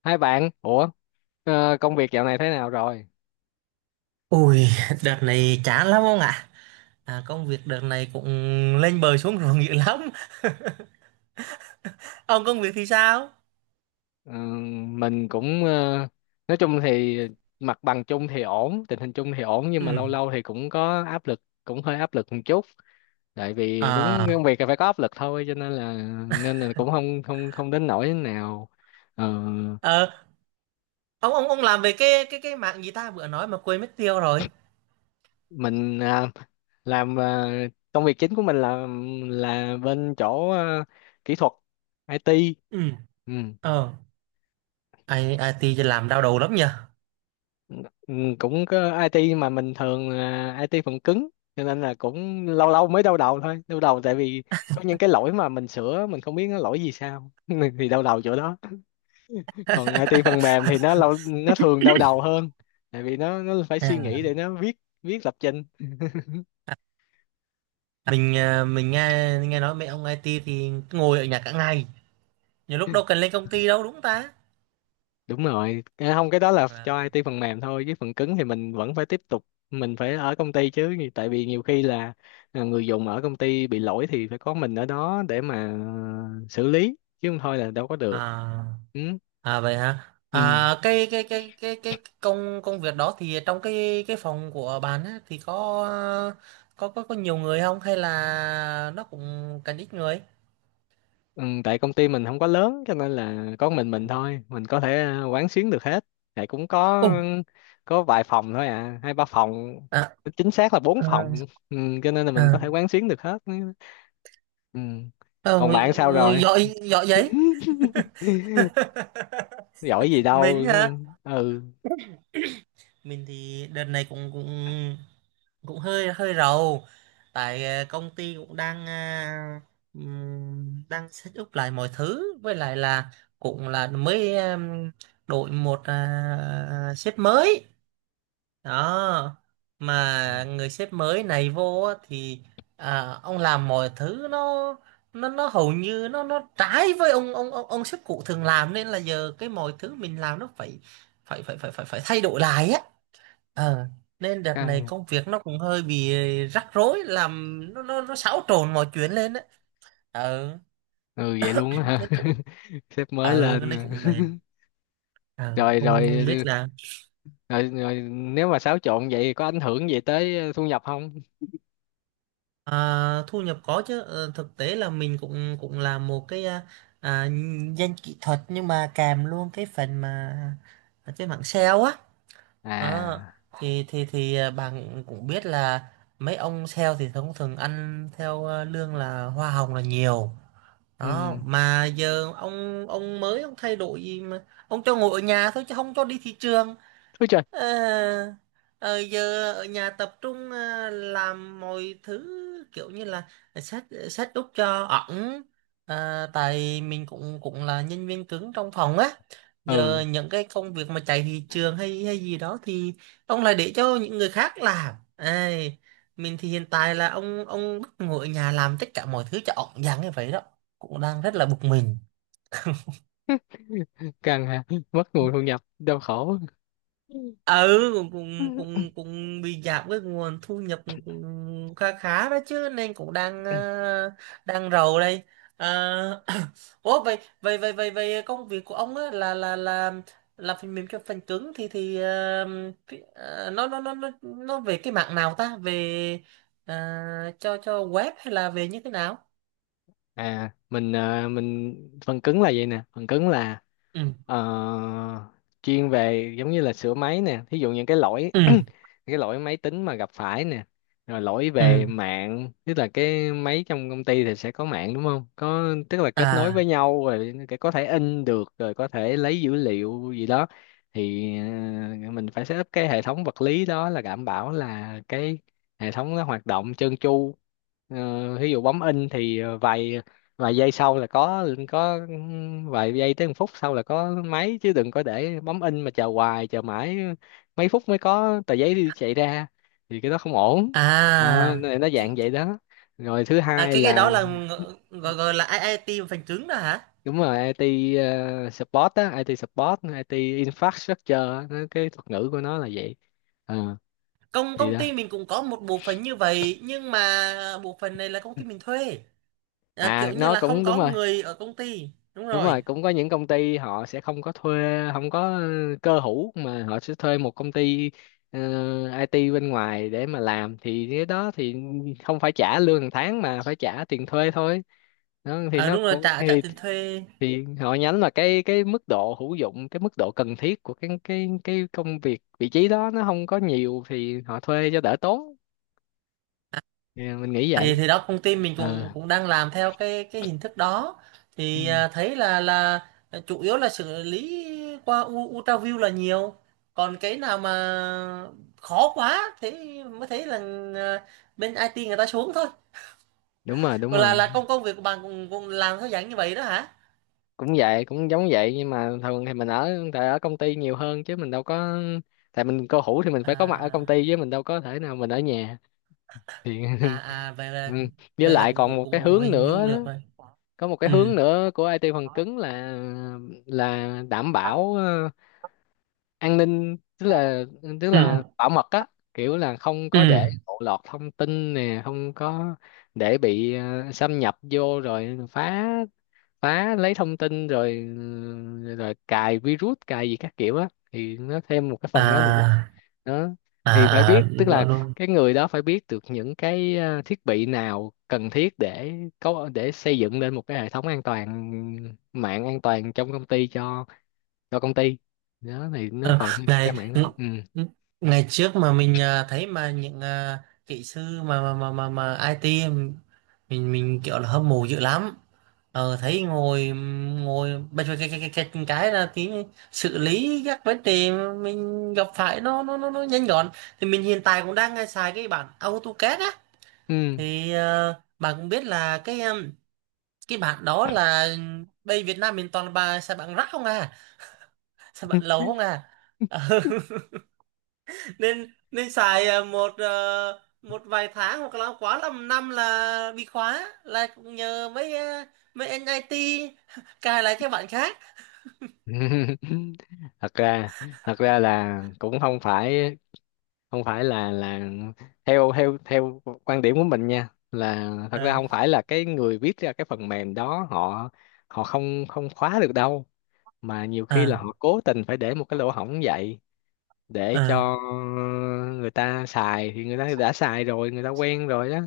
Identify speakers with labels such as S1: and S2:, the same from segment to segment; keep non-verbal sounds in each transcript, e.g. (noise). S1: Hai bạn, ủa, công việc dạo này thế nào rồi?
S2: Ui, (laughs) đợt này chán lắm ông ạ. À, công việc đợt này cũng lên bờ xuống ruộng dữ lắm. (laughs) Ông công việc thì sao?
S1: Ờ, mình cũng nói chung thì mặt bằng chung thì ổn, tình hình chung thì ổn nhưng
S2: Ừ.
S1: mà lâu lâu thì cũng có áp lực, cũng hơi áp lực một chút. Tại vì đúng
S2: À,
S1: công việc là phải có áp lực thôi cho nên là cũng không không không đến nỗi nào. Ờ,
S2: ờ, ông làm về cái mạng gì ta vừa nói mà quên mất tiêu rồi.
S1: mình à, làm à, Công việc chính của mình là bên chỗ kỹ thuật IT.
S2: Ừ.
S1: Ừ.
S2: Ờ, IT thì làm đau đầu lắm nhờ.
S1: Ừ, cũng có IT mà mình thường là IT phần cứng cho nên là cũng lâu lâu mới đau đầu thôi, đau đầu tại vì có những cái lỗi mà mình sửa mình không biết nó lỗi gì sao (laughs) thì đau đầu chỗ đó. Còn IT phần mềm
S2: (laughs)
S1: thì nó lâu nó thường đau đầu hơn tại vì nó phải suy nghĩ
S2: À.
S1: để nó viết viết lập trình.
S2: Mình à, mình nghe nghe nói mấy ông IT thì ngồi ở nhà cả ngày. Nhiều lúc đâu cần lên công ty đâu đúng không ta?
S1: Đúng rồi. Không, cái đó là
S2: À.
S1: cho IT phần mềm thôi chứ phần cứng thì mình vẫn phải tiếp tục, mình phải ở công ty chứ, tại vì nhiều khi là người dùng ở công ty bị lỗi thì phải có mình ở đó để mà xử lý, chứ không thôi là đâu có được.
S2: À.
S1: Ừ.
S2: À vậy hả?
S1: Ừ.
S2: À cái công công việc đó thì trong cái phòng của bạn á, thì có có nhiều người không hay là nó cũng cần ít người?
S1: Ừ. Tại công ty mình không có lớn cho nên là có
S2: Ừ.
S1: mình thôi, mình có thể quán xuyến được hết, tại cũng có
S2: Ồ,
S1: có vài phòng thôi, hai ba phòng,
S2: à
S1: chính xác là bốn phòng.
S2: à
S1: Ừ. Cho nên là mình có
S2: à.
S1: thể quán xuyến được hết. Ừ. Còn
S2: Ờ,
S1: bạn sao rồi?
S2: giỏi giỏi vậy.
S1: (laughs) (laughs) Giỏi gì
S2: (laughs)
S1: đâu.
S2: Mình hả?
S1: Ừ,
S2: Mình thì đợt này cũng cũng cũng hơi hơi rầu tại ờ, công ty cũng đang à, đang set up lại mọi thứ với lại là cũng là mới đổi một à, sếp mới đó mà người sếp mới này vô á thì à, ông làm mọi thứ nó hầu như nó trái với ông sếp cũ thường làm nên là giờ cái mọi thứ mình làm nó phải phải phải phải phải phải thay đổi lại á ờ nên đợt này
S1: căng.
S2: công việc nó cũng hơi bị rắc rối làm nó xáo trộn mọi chuyện lên á ờ
S1: Ừ, vậy luôn á hả?
S2: nên cũng
S1: (laughs) Sếp mới
S2: ờ nên
S1: lên. (laughs)
S2: cũng mệt ờ
S1: Rồi
S2: không không
S1: rồi
S2: biết là
S1: rồi rồi, nếu mà xáo trộn vậy có ảnh hưởng gì tới thu nhập không?
S2: à, thu nhập có chứ ờ, thực tế là mình cũng cũng làm một cái à, à, danh kỹ thuật nhưng mà kèm luôn cái phần mà à, cái mảng sale á. Ờ,
S1: À.
S2: thì à, bạn cũng biết là mấy ông sale thì thông thường ăn theo à, lương là hoa hồng là nhiều đó
S1: Ừ.
S2: mà giờ ông mới ông thay đổi gì mà ông cho ngồi ở nhà thôi chứ không cho đi thị trường.
S1: Ôi trời.
S2: Ờ, ờ, giờ ở nhà tập trung ờ, làm mọi thứ kiểu như là set set up cho ẩn. Ờ, tại mình cũng cũng là nhân viên cứng trong phòng á giờ
S1: Ừ,
S2: những cái công việc mà chạy thị trường hay hay gì đó thì ông lại để cho những người khác làm. Ai, mình thì hiện tại là ông bắt ngồi ở nhà làm tất cả mọi thứ cho ẩn dáng như vậy đó cũng đang rất là bực mình.
S1: căng ha. (laughs) Mất nguồn thu nhập đau khổ.
S2: Ừ cũng cũng
S1: (laughs)
S2: cũng cũng bị giảm cái nguồn thu nhập cũng khá khá đó chứ nên cũng đang ờ, đang rầu đây. Ờ, (coughs) ủa vậy vậy vậy vậy vậy công việc của ông á là là phần mềm cho phần cứng thì ờ, ờ, nó về cái mạng nào ta về ờ, cho web hay là về như thế nào.
S1: Mình phần cứng là vậy nè, phần cứng là...
S2: Ừ
S1: Ờ, chuyên về giống như là sửa máy nè, thí dụ những cái lỗi (clears throat)
S2: ừ
S1: những cái lỗi máy tính mà gặp phải nè, rồi lỗi
S2: ừ
S1: về mạng. Tức là cái máy trong công ty thì sẽ có mạng đúng không, có tức là kết nối với
S2: à
S1: nhau rồi, cái có thể in được rồi, có thể lấy dữ liệu gì đó. Thì mình phải setup cái hệ thống vật lý đó, là đảm bảo là cái hệ thống nó hoạt động trơn tru. Ví dụ bấm in thì vài vài giây sau là có vài giây tới một phút sau là có máy, chứ đừng có để bấm in mà chờ hoài chờ mãi mấy phút mới có tờ giấy đi chạy ra, thì cái đó không ổn. Đó,
S2: à.
S1: nó dạng
S2: Thì-
S1: vậy đó. Rồi thứ
S2: à
S1: hai
S2: cái
S1: là...
S2: đó là gọi gọi là IT phần cứng đó hả.
S1: Đúng rồi, IT support á, IT support, IT infrastructure á, cái thuật ngữ của nó là vậy. Ờ,
S2: công
S1: thì
S2: công
S1: đó.
S2: ty mình cũng có một bộ phận như vậy nhưng mà bộ phận này là công ty mình thuê à,
S1: À,
S2: kiểu như
S1: nó
S2: là không
S1: cũng đúng
S2: có
S1: rồi.
S2: người ở công ty đúng
S1: Đúng
S2: rồi
S1: rồi, cũng có những công ty họ sẽ không có thuê, không có cơ hữu mà họ sẽ thuê một công ty ờ, IT bên ngoài để mà làm, thì cái đó thì không phải trả lương hàng tháng mà phải trả tiền thuê thôi. Đó, thì
S2: à,
S1: nó
S2: đúng rồi
S1: cũng
S2: trả trả
S1: thì,
S2: tiền thuê.
S1: thì họ nhắm là cái mức độ hữu dụng, cái mức độ cần thiết của cái công việc vị trí đó nó không có nhiều thì họ thuê cho đỡ tốn. Thì mình nghĩ
S2: thì
S1: vậy.
S2: thì đó công ty mình cũng
S1: Ờ,
S2: cũng đang làm theo cái hình thức đó
S1: ừ,
S2: thì à, thấy là chủ yếu là xử lý qua UltraView là nhiều còn cái nào mà khó quá thế mới thấy là à, bên IT người ta xuống thôi
S1: đúng rồi, đúng
S2: còn là
S1: rồi.
S2: là công công việc của bạn cũng cũng làm theo dạng như vậy đó hả.
S1: Cũng vậy, cũng giống vậy, nhưng mà thường thì mình ở tại ở công ty nhiều hơn chứ mình đâu có, tại mình cô hủ thì mình phải có mặt ở công ty
S2: à
S1: chứ mình đâu có thể nào mình ở nhà. Thì
S2: à à
S1: (laughs) ừ. Với
S2: vậy là
S1: lại
S2: cũng
S1: còn
S2: cũng
S1: một
S2: cũng
S1: cái
S2: cũng
S1: hướng
S2: hình dung
S1: nữa
S2: được
S1: đó,
S2: rồi
S1: có một cái
S2: ừ
S1: hướng nữa của IT phần cứng là đảm bảo an ninh, tức là tức
S2: ừ
S1: là bảo mật á, kiểu là không
S2: ừ
S1: có để lộ lọt thông tin nè, không có để bị xâm nhập vô rồi phá phá lấy thông tin rồi rồi cài virus cài gì các kiểu á, thì nó thêm một cái phần đó nữa.
S2: à
S1: Đó,
S2: à
S1: thì phải
S2: à
S1: biết, tức là
S2: đúng, luôn.
S1: cái người đó phải biết được những cái thiết bị nào cần thiết để có, để xây dựng lên một cái hệ thống an toàn, mạng an toàn trong công ty cho công ty. Đó thì nó
S2: Ờ,
S1: còn thêm một cái
S2: ngày
S1: mảng đó. Ừ.
S2: ngày trước mà mình à, thấy mà những à, kỹ sư mà IT mình kiểu là hâm mộ dữ lắm ờ, thấy ngồi ngồi bây giờ cái là tí xử lý các vấn đề mình gặp phải nó nhanh gọn thì mình hiện tại cũng đang à, xài cái bản AutoCAD á
S1: Ừ.
S2: thì ờ, bạn cũng biết là cái em, cái bạn đó là bây Việt Nam mình toàn là bà xài bạn rác không à xài bạn lầu không à. Ờ, (laughs) nên nên xài ờ, một vài tháng hoặc là quá lắm năm là bị khóa là cũng nhờ mấy ờ, mấy anh IT (laughs) cài lại cái bạn khác
S1: (laughs) thật ra thật ra là cũng không phải là theo theo theo quan điểm của mình nha, là thật ra
S2: à
S1: không phải là cái người viết ra cái phần mềm đó họ họ không không khóa được đâu, mà nhiều khi là
S2: à
S1: họ cố tình phải để một cái lỗ hổng vậy để
S2: à
S1: cho người ta xài. Thì người ta đã xài rồi, người ta quen rồi đó,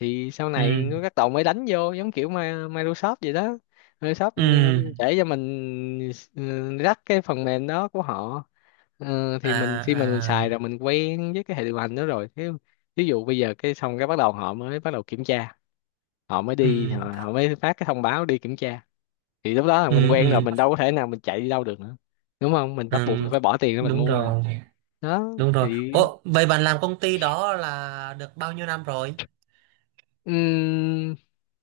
S1: thì sau
S2: ừ
S1: này các tàu mới đánh vô, giống kiểu Microsoft vậy đó. Microsoft,
S2: ừ
S1: để cho mình, rắc cái phần mềm đó của họ.
S2: à
S1: Thì mình khi mà mình
S2: à
S1: xài rồi, mình quen với cái hệ điều hành đó rồi thế, ví dụ bây giờ cái xong cái bắt đầu họ mới bắt đầu kiểm tra, họ mới
S2: ừ
S1: đi họ, họ mới phát cái thông báo đi kiểm tra, thì lúc đó là mình
S2: ừ
S1: quen rồi,
S2: ừ,
S1: mình đâu có thể nào mình chạy đi đâu được nữa, đúng không? Mình bắt buộc
S2: ừ.
S1: mình phải bỏ tiền ra mình
S2: Đúng
S1: mua rồi,
S2: rồi
S1: đó.
S2: đúng rồi.
S1: Thì
S2: Ủa, vậy bạn làm công ty đó là được bao nhiêu năm rồi.
S1: ừm,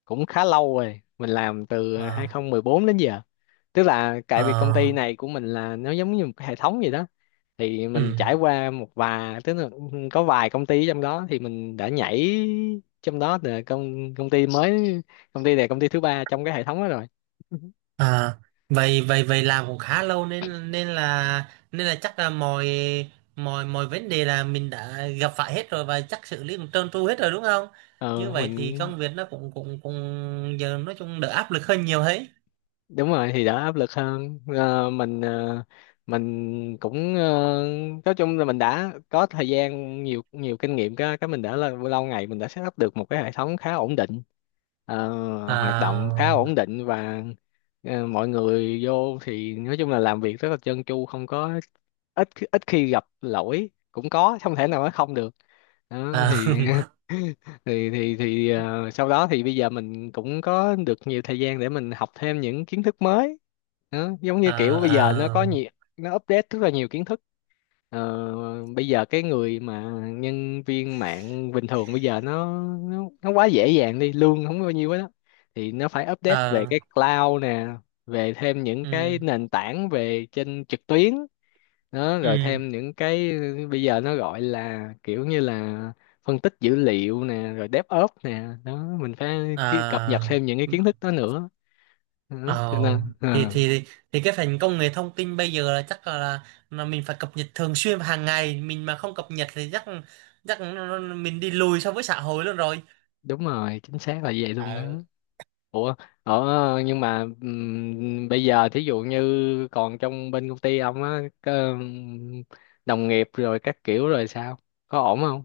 S1: cũng khá lâu rồi, mình làm từ
S2: Ờ,
S1: 2014 đến giờ. Tức là tại
S2: ờ,
S1: vì công ty này của mình là nó giống như một cái hệ thống gì đó, thì mình
S2: ừ.
S1: trải qua một vài, tức là có vài công ty trong đó thì mình đã nhảy, trong đó là công công ty mới, công ty này công ty thứ ba trong cái hệ thống đó rồi.
S2: À, vậy vậy vậy làm cũng khá lâu nên nên là chắc là mọi mọi mọi vấn đề là mình đã gặp phải hết rồi và chắc xử lý cũng trơn tru hết rồi đúng không như
S1: Ờ,
S2: vậy thì
S1: mình
S2: công việc nó cũng cũng cũng giờ nói chung đỡ áp lực hơn nhiều ấy.
S1: Đúng rồi, thì đỡ áp lực hơn. Ờ, mình cũng nói chung là mình đã có thời gian nhiều, nhiều kinh nghiệm, cái mình đã là lâu ngày mình đã set up được một cái hệ thống khá ổn định. Ờ, Hoạt động khá
S2: À,
S1: ổn định và mọi người vô thì nói chung là làm việc rất là trơn tru, không có, ít ít khi gặp lỗi, cũng có, không thể nào nói không được. Đó
S2: à,
S1: thì
S2: (laughs)
S1: (laughs) thì sau đó thì bây giờ mình cũng có được nhiều thời gian để mình học thêm những kiến thức mới đó. Giống như kiểu bây giờ nó
S2: à,
S1: có nhiều,
S2: à,
S1: nó update rất là nhiều kiến thức. Bây giờ cái người mà nhân viên mạng bình thường bây giờ nó quá dễ dàng, đi lương không có bao nhiêu hết đó, thì nó phải update về
S2: à,
S1: cái cloud nè, về thêm
S2: (laughs)
S1: những
S2: ừ,
S1: cái nền tảng về trên trực tuyến đó, rồi
S2: ừ,
S1: thêm những cái bây giờ nó gọi là kiểu như là phân tích dữ liệu nè, rồi DevOps nè, đó mình phải cập nhật
S2: à.
S1: thêm những cái kiến thức đó nữa đó.
S2: Ờ,
S1: Cho nên
S2: thì thì thì cái phần công nghệ thông tin bây giờ là chắc là mình phải cập nhật thường xuyên và hàng ngày mình mà không cập nhật thì chắc chắc mình đi lùi so với xã hội luôn rồi.
S1: đúng rồi, chính xác là vậy luôn đó.
S2: Ờ.
S1: Ủa, ở nhưng mà bây giờ thí dụ như còn trong bên công ty ông á, có đồng nghiệp rồi các kiểu rồi sao, có ổn không?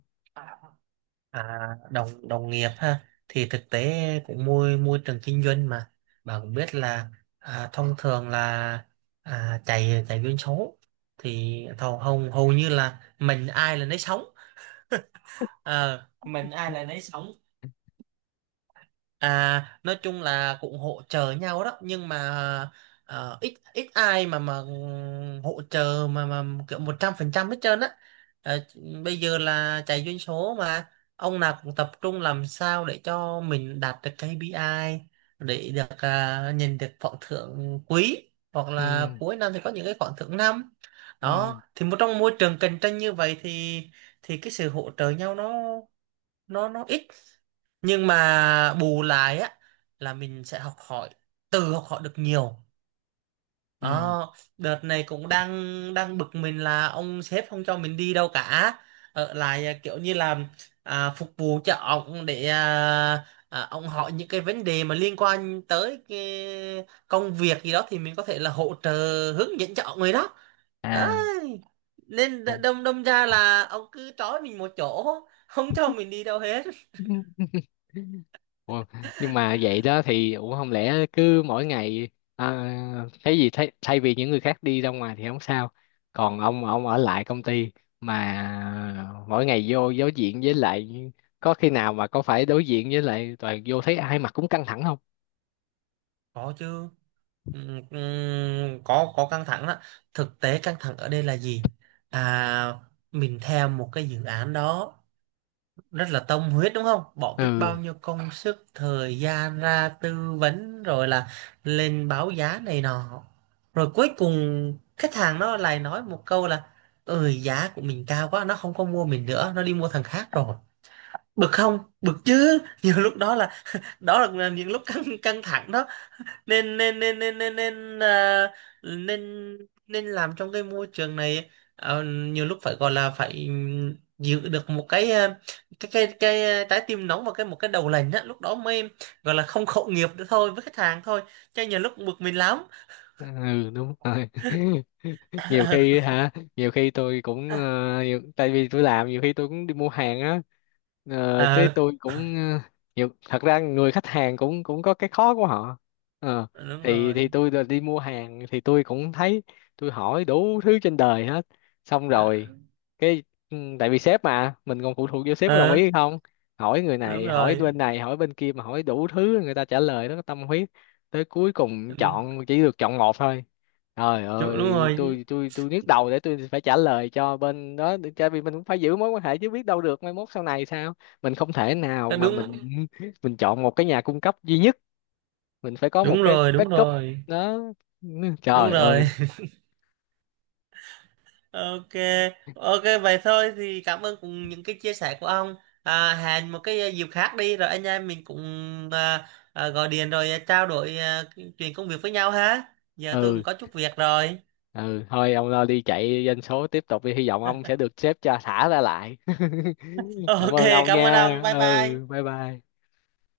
S2: À, đồng đồng nghiệp ha thì thực tế cũng môi môi trường kinh doanh mà bà cũng biết là à, thông thường là à, chạy chạy doanh số thì thầu hầu hầu như là mình ai là nấy sống. Ờ, mình ai là nấy sống. À, nói chung là cũng hỗ trợ nhau đó nhưng mà ờ, ít ít ai mà ừ, hỗ trợ mà kiểu 100% hết trơn á. Ờ, bây giờ là chạy doanh số mà ông nào cũng tập trung làm sao để cho mình đạt được KPI để được à, nhìn được khoản thưởng quý hoặc
S1: Ừ.
S2: là cuối năm thì có những cái khoản thưởng năm
S1: Ừ.
S2: đó thì một trong môi trường cạnh tranh như vậy thì cái sự hỗ trợ nhau nó nó ít nhưng mà bù lại á là mình sẽ học hỏi từ học hỏi được nhiều
S1: Ừ.
S2: đó đợt này cũng đang đang bực mình là ông sếp không cho mình đi đâu cả ở lại à, kiểu như là à, phục vụ cho ông để à, à, ông hỏi những cái vấn đề mà liên quan tới cái công việc gì đó thì mình có thể là hỗ trợ hướng dẫn cho ông người đó. Đấy.
S1: À,
S2: Nên
S1: ổn.
S2: đâm đâm ra là ông cứ trói mình một chỗ không cho mình đi đâu hết
S1: (laughs) Ủa, nhưng mà vậy đó thì, ủa, không lẽ cứ mỗi ngày à, thấy gì thay vì những người khác đi ra ngoài thì không sao, còn ông ở lại công ty, mà mỗi ngày vô đối diện với lại, có khi nào mà có phải đối diện với lại toàn vô thấy ai mặt cũng căng thẳng không?
S2: có chứ. Có căng thẳng đó thực tế căng thẳng ở đây là gì à mình theo một cái dự án đó rất là tâm huyết đúng không bỏ biết bao
S1: Ừ.
S2: nhiêu công sức thời gian ra tư vấn rồi là lên báo giá này nọ rồi cuối cùng khách hàng nó lại nói một câu là ừ giá của mình cao quá nó không có mua mình nữa nó đi mua thằng khác rồi bực không bực chứ (laughs) nhiều lúc đó là những lúc căng căng thẳng đó nên nên nên nên nên nên à, nên nên làm trong cái môi trường này ờ, nhiều lúc phải gọi là phải giữ được một cái à, cái à, trái tim nóng và cái một cái đầu lạnh á lúc đó mới gọi là không khẩu nghiệp nữa thôi với khách hàng thôi chứ nhiều lúc bực mình lắm.
S1: Ừ, đúng rồi. (laughs) Nhiều khi
S2: (laughs)
S1: hả? Nhiều khi tôi cũng tại vì tôi làm nhiều khi tôi cũng đi mua hàng á. Thế
S2: Ờ
S1: tôi cũng ờ, nhiều thật ra người khách hàng cũng cũng có cái khó của họ. Ờ,
S2: đúng
S1: thì
S2: rồi
S1: thì tôi là đi mua hàng thì tôi cũng thấy, tôi hỏi đủ thứ trên đời hết, xong
S2: ờ
S1: rồi cái, tại vì sếp mà mình còn phụ thuộc vô sếp có đồng ý
S2: ờ,
S1: hay không, hỏi người
S2: đúng rồi
S1: này hỏi bên kia mà hỏi đủ thứ, người ta trả lời nó có tâm huyết, tới cuối cùng
S2: đúng,
S1: chọn chỉ được chọn một thôi, trời
S2: đúng
S1: ơi,
S2: rồi
S1: tôi nhức đầu để tôi phải trả lời cho bên đó, tại vì mình cũng phải giữ mối quan hệ chứ, biết đâu được mai mốt sau này sao, mình không thể nào mà
S2: đúng
S1: mình (laughs) mình chọn một cái nhà cung cấp duy nhất, mình phải có một
S2: đúng
S1: cái
S2: rồi đúng
S1: backup
S2: rồi
S1: đó.
S2: đúng
S1: Trời ơi.
S2: rồi. Ok, ok vậy thôi thì cảm ơn cùng những cái chia sẻ của ông. À, hẹn một cái ờ, dịp khác đi rồi anh em mình cũng à, à, gọi điện rồi ờ, trao đổi à, chuyện công việc với nhau ha. Giờ tôi
S1: Ừ.
S2: cũng có chút việc rồi.
S1: Ừ, thôi ông lo đi chạy doanh số tiếp tục đi, hy vọng ông sẽ được sếp cho thả ra lại. (laughs)
S2: (laughs)
S1: Cảm
S2: Ok,
S1: ơn ông
S2: cảm ơn
S1: nha.
S2: ông. Bye
S1: Ừ,
S2: bye.
S1: bye bye.